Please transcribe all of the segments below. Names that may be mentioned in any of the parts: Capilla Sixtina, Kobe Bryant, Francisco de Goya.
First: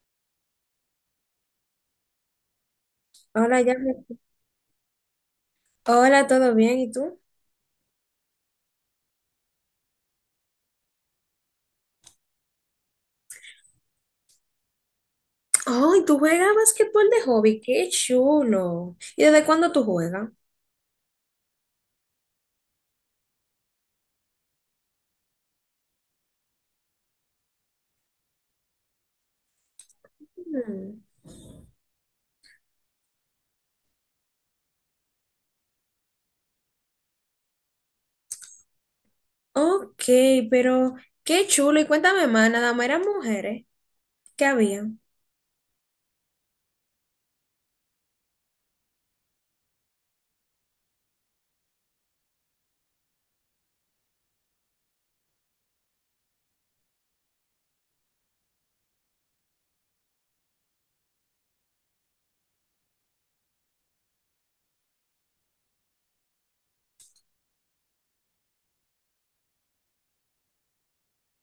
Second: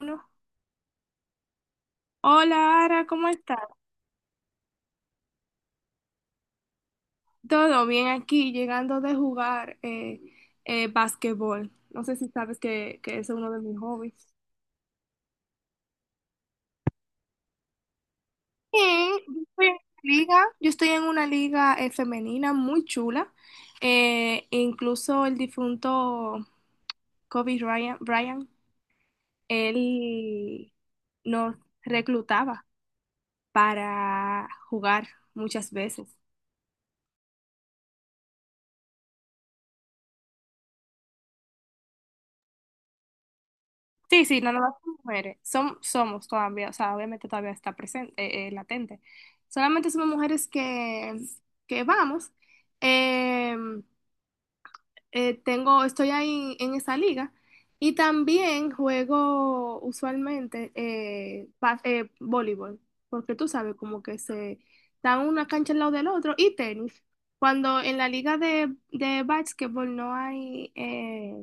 Uno. Hola, Ara, ¿cómo estás? Hola, ya. Hola, ¿todo bien? ¿Y tú? Todo bien aquí, llegando de jugar basquetbol. No sé si sabes que es uno de mis hobbies. Ay, tú juegas basquetbol de hobby, qué chulo. ¿Y Sí, desde yo estoy cuándo en tú juegas? Yo estoy en una liga, femenina muy chula. Incluso el difunto Kobe Bryant, él Mm. nos reclutaba para jugar muchas veces. Ok, pero qué chulo. Y cuéntame más, nada más eran mujeres. Sí, sí, ¿Qué no nomás había? como mujeres. Somos todavía, o sea, obviamente todavía está presente, latente. Solamente somos mujeres que vamos. Eh, Estoy ahí en esa liga. Y también juego usualmente voleibol, porque tú sabes, como que se dan una cancha al lado del otro, y tenis. Cuando en la liga de básquetbol no hay,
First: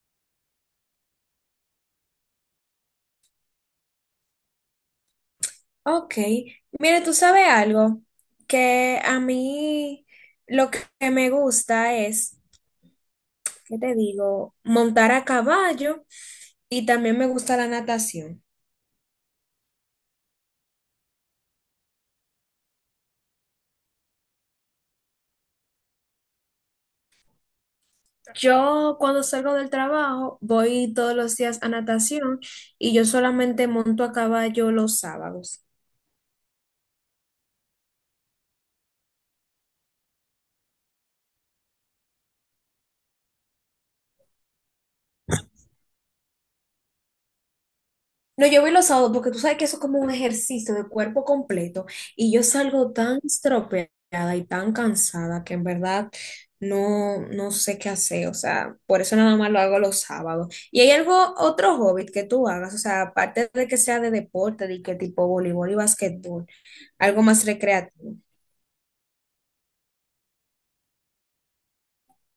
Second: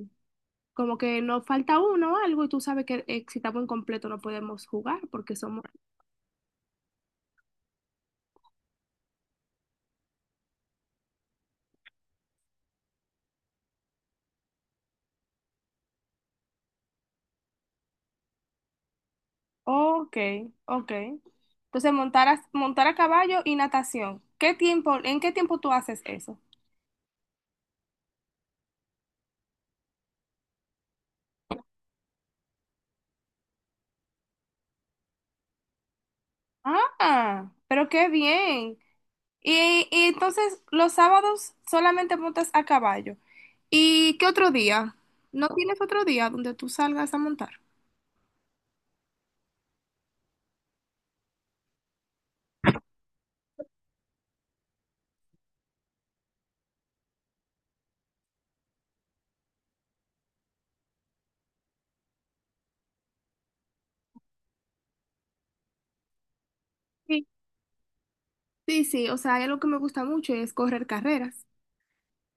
como que nos falta uno o algo y tú sabes que si estamos incompleto no podemos jugar porque somos. Ok, mire, tú sabes algo que a mí lo que me gusta es, ¿qué te digo? Montar a caballo y también me gusta la natación. Ok, ok. Entonces, montar a caballo y natación. ¿En qué tiempo tú haces eso? Yo cuando salgo del trabajo voy todos los días a natación y yo solamente monto a caballo los sábados. Ah, pero qué bien. Y entonces, los sábados solamente montas a caballo. ¿Y qué otro día? ¿No tienes otro día donde tú salgas a montar? No, yo voy los sábados porque tú sabes que eso es como un ejercicio de cuerpo completo y yo salgo tan estropeada y tan cansada que en verdad no, no sé qué hacer. O sea, por eso nada más lo hago los sábados. ¿Y hay algo, otro hobby que tú hagas? O sea, aparte de que sea de deporte, de que tipo voleibol y basquetbol, algo Sí, más recreativo. sí, sí, o sea, hay algo que me gusta mucho y es correr carreras.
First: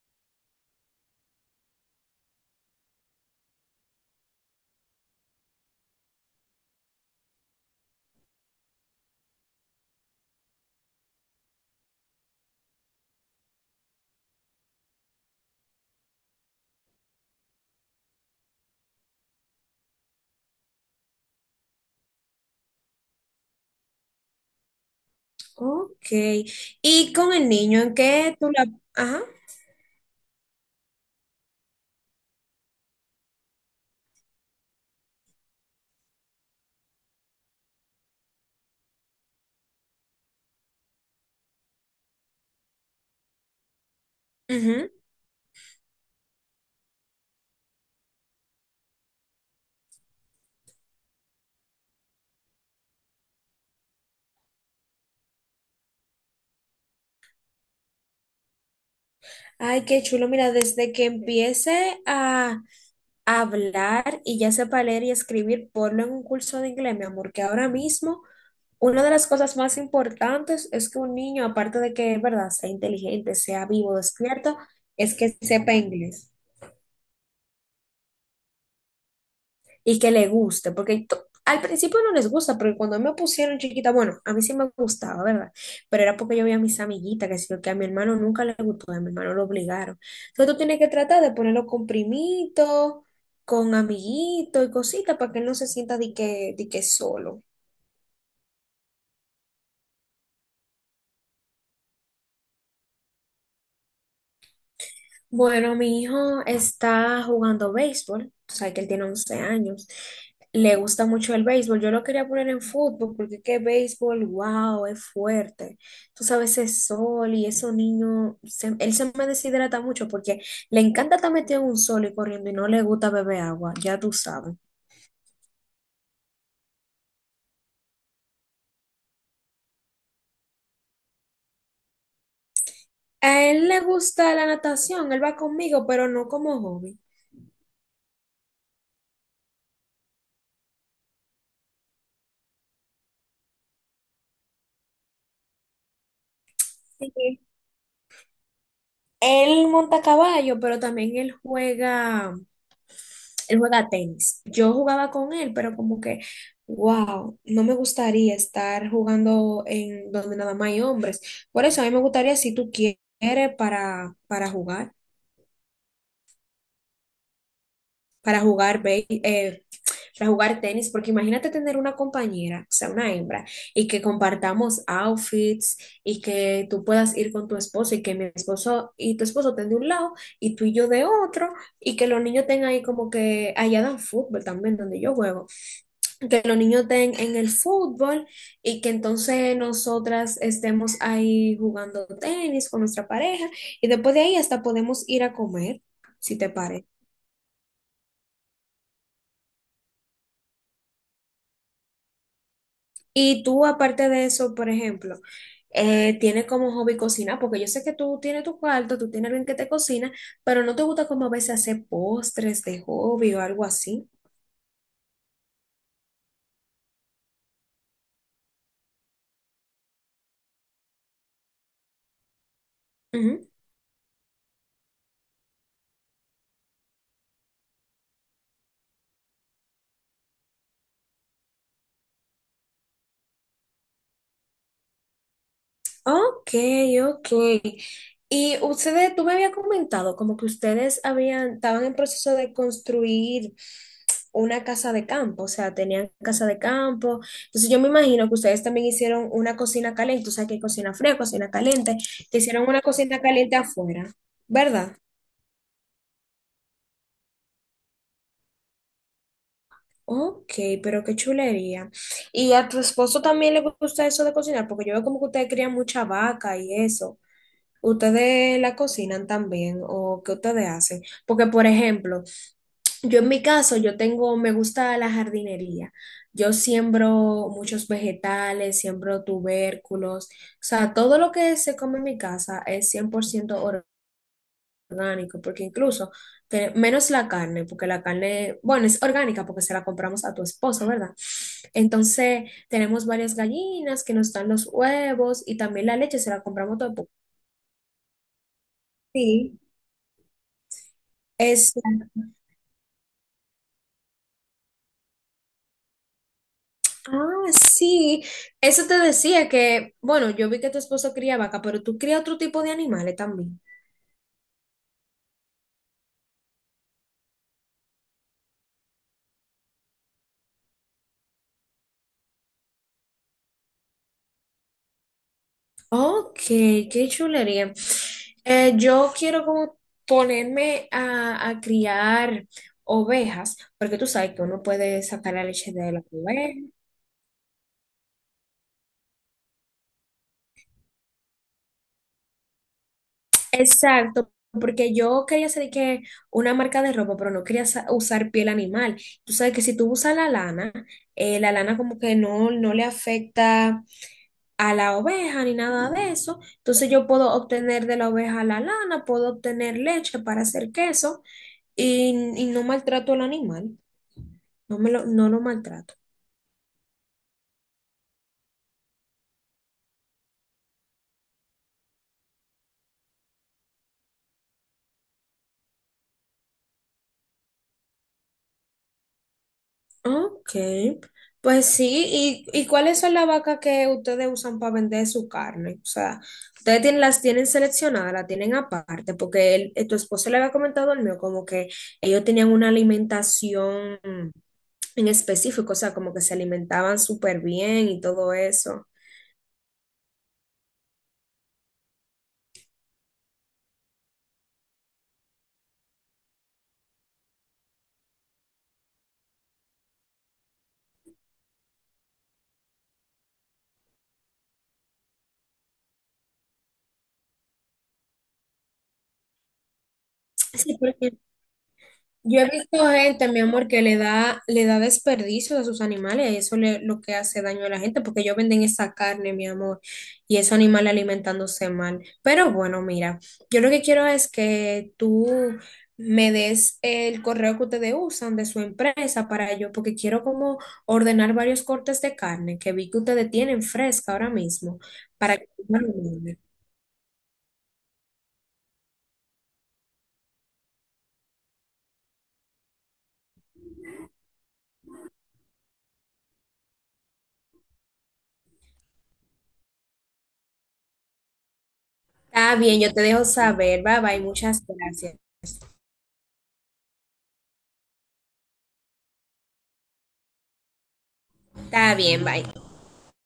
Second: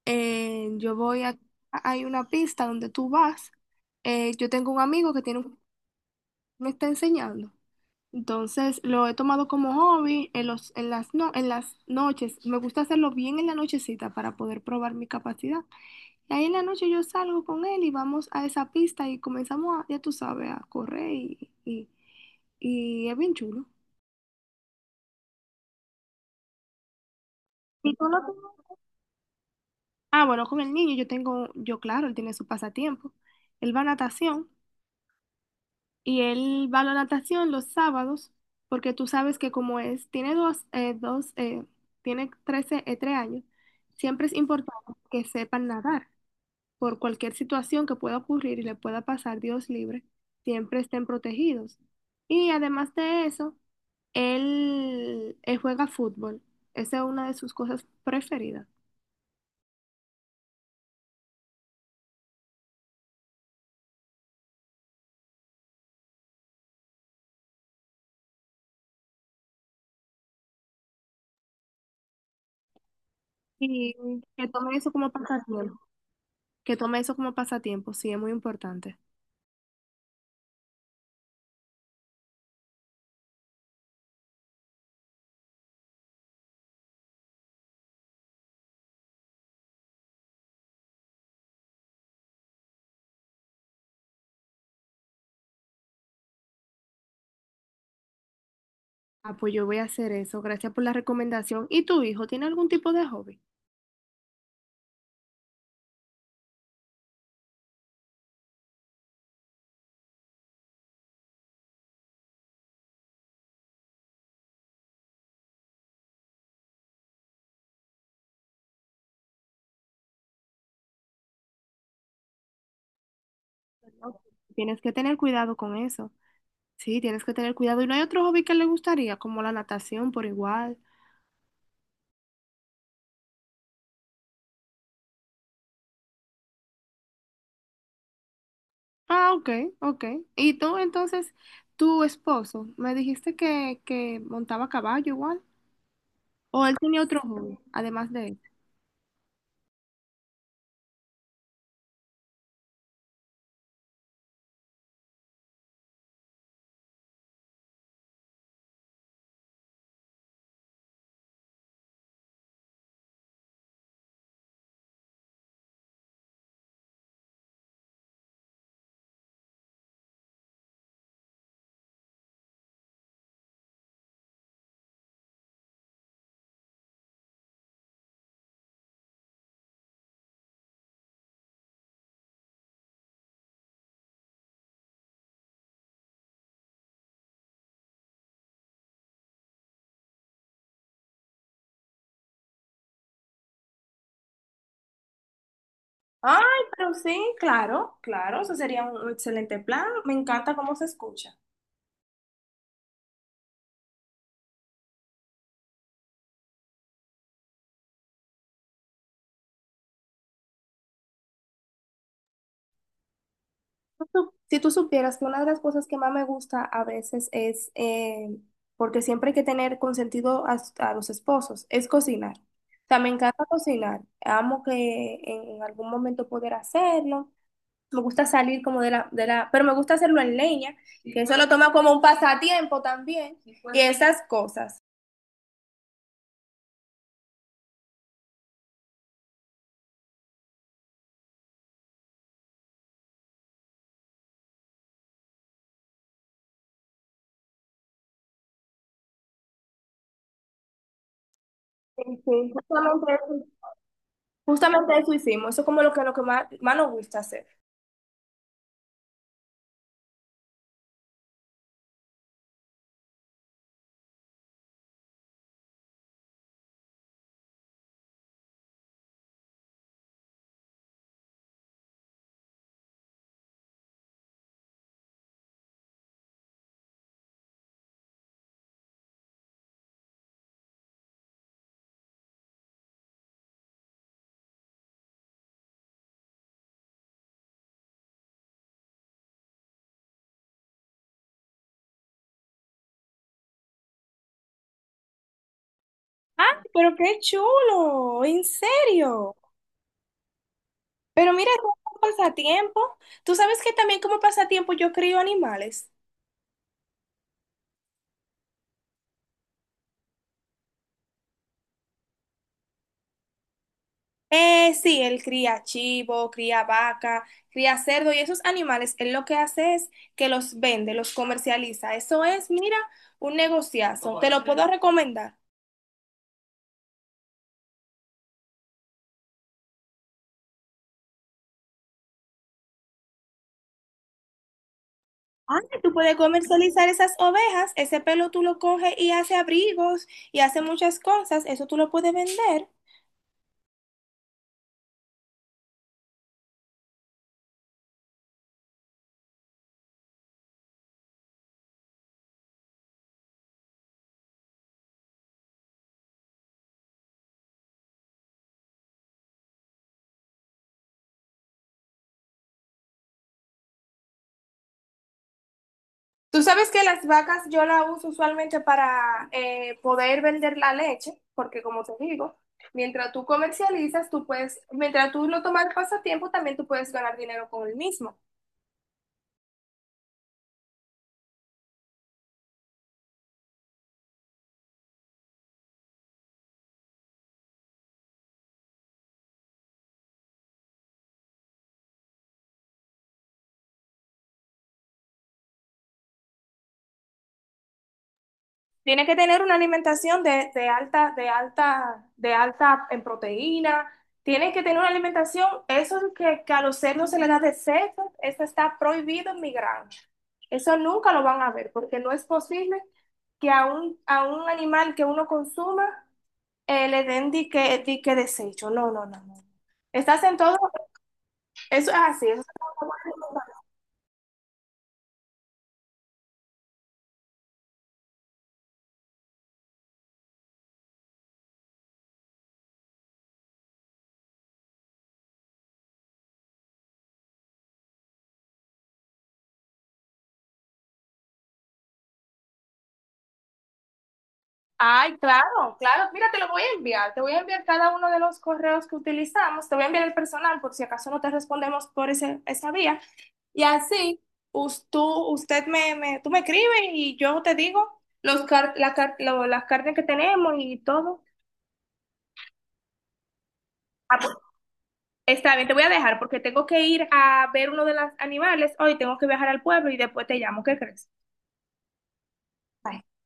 eh, yo voy a, Hay una pista donde tú vas, yo tengo un amigo que me está enseñando. Entonces lo he tomado como hobby en los, en las, no, en las noches. Me gusta hacerlo bien en la nochecita para poder probar mi capacidad. Y ahí en la noche yo salgo con él y vamos a esa pista y comenzamos a, ya tú sabes, a correr y es bien chulo. Ok. Y con el niño, ¿Y ¿en tú lo qué tú tienes? la... Ajá. Ah, bueno, con el niño yo tengo, yo claro, él tiene su pasatiempo. Él va a natación. Y él va a la natación los sábados, porque tú sabes que como es, tiene dos, tiene 13 3 años, siempre es importante Ujú. que sepan nadar. Por cualquier situación que pueda ocurrir y le pueda pasar, Dios libre, siempre estén protegidos. Y además de eso, él juega fútbol. Esa es una de sus cosas preferidas. Ay, qué chulo. Mira, desde que empiece a hablar y ya sepa leer y escribir, ponlo en un curso de inglés, mi amor, que ahora mismo una de las cosas más importantes es que un niño, aparte de que, verdad, sea inteligente, sea Y vivo, que despierto, tome eso como es que sepa pasatiempo. inglés. Que tome eso como pasatiempo, sí, es muy importante. Y que le guste, porque al principio no les gusta, porque cuando me pusieron chiquita, bueno, a mí sí me gustaba, ¿verdad? Pero era porque yo veía a mis amiguitas, que sí, que a mi hermano nunca le gustó, a mi hermano lo obligaron. Entonces tú tienes que tratar de ponerlo con primitos, con amiguitos y cositas para que él no se sienta de que solo. Ah, pues yo voy a hacer eso. Gracias por la recomendación. ¿Y tu hijo tiene algún tipo de hobby? Bueno, mi hijo está jugando béisbol, o sea que él tiene 11 años. Le gusta mucho el béisbol. Yo lo quería poner en fútbol porque qué béisbol, wow, es fuerte. Tú sabes, es sol y esos niños, él se me deshidrata mucho porque le encanta estar metido en un sol y corriendo y no le gusta beber agua, ya tú No. sabes. Tienes que tener cuidado con eso. Sí, tienes que tener cuidado. ¿Y no hay otro hobby que le gustaría, como la natación por igual? A él le gusta la natación, él va conmigo, pero no como hobby. Ah, ok, ok. ¿Y tú entonces, tu esposo, me dijiste que montaba caballo igual? ¿O él tenía otro Sí. hobby, además de eso? Él monta caballo, pero también él juega. Él juega tenis. Yo jugaba con él, pero como que, wow, no me gustaría estar jugando en donde nada más hay hombres. Por eso a mí me gustaría, si tú quieres, para jugar, para jugar, para jugar tenis, porque imagínate tener una compañera, o sea, una hembra, y que compartamos outfits y que tú puedas ir con tu esposo y que mi esposo y tu esposo estén de un lado y tú y yo de otro y que los niños tengan ahí como que allá dan fútbol también donde yo juego. Que los niños den en el fútbol y que entonces nosotras estemos ahí jugando tenis con nuestra pareja y después de ahí hasta podemos ir a comer, si Ay, te parece. pero sí, claro, claro, eso sería un excelente plan. Me encanta cómo se escucha. Y tú, aparte de eso, por ejemplo, tienes como hobby cocinar, porque yo sé que tú tienes tu cuarto, tú tienes alguien que te cocina, pero no te gusta como a veces hacer postres de hobby o algo así. Si tú supieras que una de las cosas que más me gusta a veces es, porque siempre hay que tener consentido a los esposos, es cocinar. O sea, me encanta cocinar. Amo que en algún momento poder hacerlo. Me gusta salir como pero me gusta hacerlo en leña, que eso lo toma como un pasatiempo también, y esas cosas. Ok, ok. Y ustedes, tú me habías comentado como que ustedes habían, estaban en proceso de construir una casa de campo, o sea, tenían casa de campo. Entonces yo me imagino que ustedes también hicieron una cocina caliente, o sea, que hay cocina fría, cocina caliente, Sí, que sí, hicieron una justamente cocina eso, caliente afuera, ¿verdad? justamente eso hicimos. Eso es como lo que más, más nos gusta hacer. Ok, pero qué chulería. ¿Y a tu esposo también le gusta eso de cocinar? Porque yo veo como que ustedes crían mucha vaca y eso. ¿Ustedes la cocinan también o qué ustedes hacen? Porque, por ejemplo, yo en mi caso, yo tengo, me gusta la jardinería. Yo siembro muchos vegetales, siembro tubérculos. O sea, todo lo que se come en mi casa es 100% orgánico, porque incluso, menos la carne, porque la carne, bueno, es orgánica porque se la compramos a tu esposo, ¿verdad? Entonces, tenemos varias gallinas que nos dan los huevos y también la leche se la Ah, compramos pero todo. qué chulo, en serio. Sí. Pero mira, como pasatiempo, tú sabes que también como pasatiempo yo crío animales. Ah, sí, eso te decía que, bueno, yo vi que tu esposo cría vaca, pero tú crías otro tipo de animales también. Sí, él cría chivo, cría vaca, cría cerdo y esos animales, él lo que hace es que los vende, los comercializa. Eso es, mira, un negociazo. Te lo puedo recomendar. Ok, qué chulería. Yo quiero como ponerme a criar ovejas, porque tú sabes que uno puede sacar la Ah, leche tú de la puedes oveja. comercializar esas ovejas, ese pelo tú lo coges y hace abrigos y hace muchas cosas, eso tú lo puedes vender. Exacto, porque yo quería hacer de que una marca de ropa, pero no quería usar piel animal. Tú sabes que si tú usas la lana como que no, no le afecta a la oveja ni nada de eso. Entonces yo puedo obtener de la oveja la lana, puedo obtener leche para hacer queso y no maltrato al animal, no me lo, no lo maltrato. Tú sabes que las vacas yo las uso usualmente para poder vender la leche, porque como te digo, mientras tú comercializas, mientras tú lo tomas pasatiempo, también tú puedes ganar dinero con el mismo. Okay, pues sí, y cuáles son las vacas que ustedes usan para vender su carne? O sea, ustedes tienen, las tienen seleccionadas, las tienen aparte, porque tu esposo le había comentado al mío como que ellos tenían una alimentación en específico, o sea, como que se alimentaban súper bien y todo eso. Tienes que tener una alimentación de alta en proteína. Tienes que tener una alimentación, eso que a los cerdos se les da de seco, eso está prohibido en mi granja. Eso nunca lo van a ver, porque no es posible que a un animal que uno consuma, le den di que desecho. No, no, no, no. Estás en todo, Sí. eso es así. Eso Yo es he visto todo. gente, mi amor, que le da desperdicio a sus animales y eso le, lo que hace daño a la gente, porque ellos venden esa carne, mi amor, y esos animales alimentándose mal. Pero bueno, mira, yo lo que quiero es que tú me des el correo que ustedes usan de su empresa para yo, porque quiero como ordenar varios cortes de carne que vi que ustedes tienen fresca ahora mismo, Ay, para que... claro, claro. Mira, te lo voy a enviar. Te voy a enviar cada uno de los correos que utilizamos. Te voy a enviar el personal por si acaso no te respondemos por esa vía. Y así, us- tú, tú me escribes y yo te digo los car- la car- lo- las carnes que tenemos y todo. Está bien, yo te dejo saber, bye Ah, bye, pues, muchas gracias. está bien, te voy a dejar porque tengo que ir a ver uno de los animales hoy. Tengo que viajar al pueblo y después te llamo. ¿Qué crees? Está bien, bye. Bye.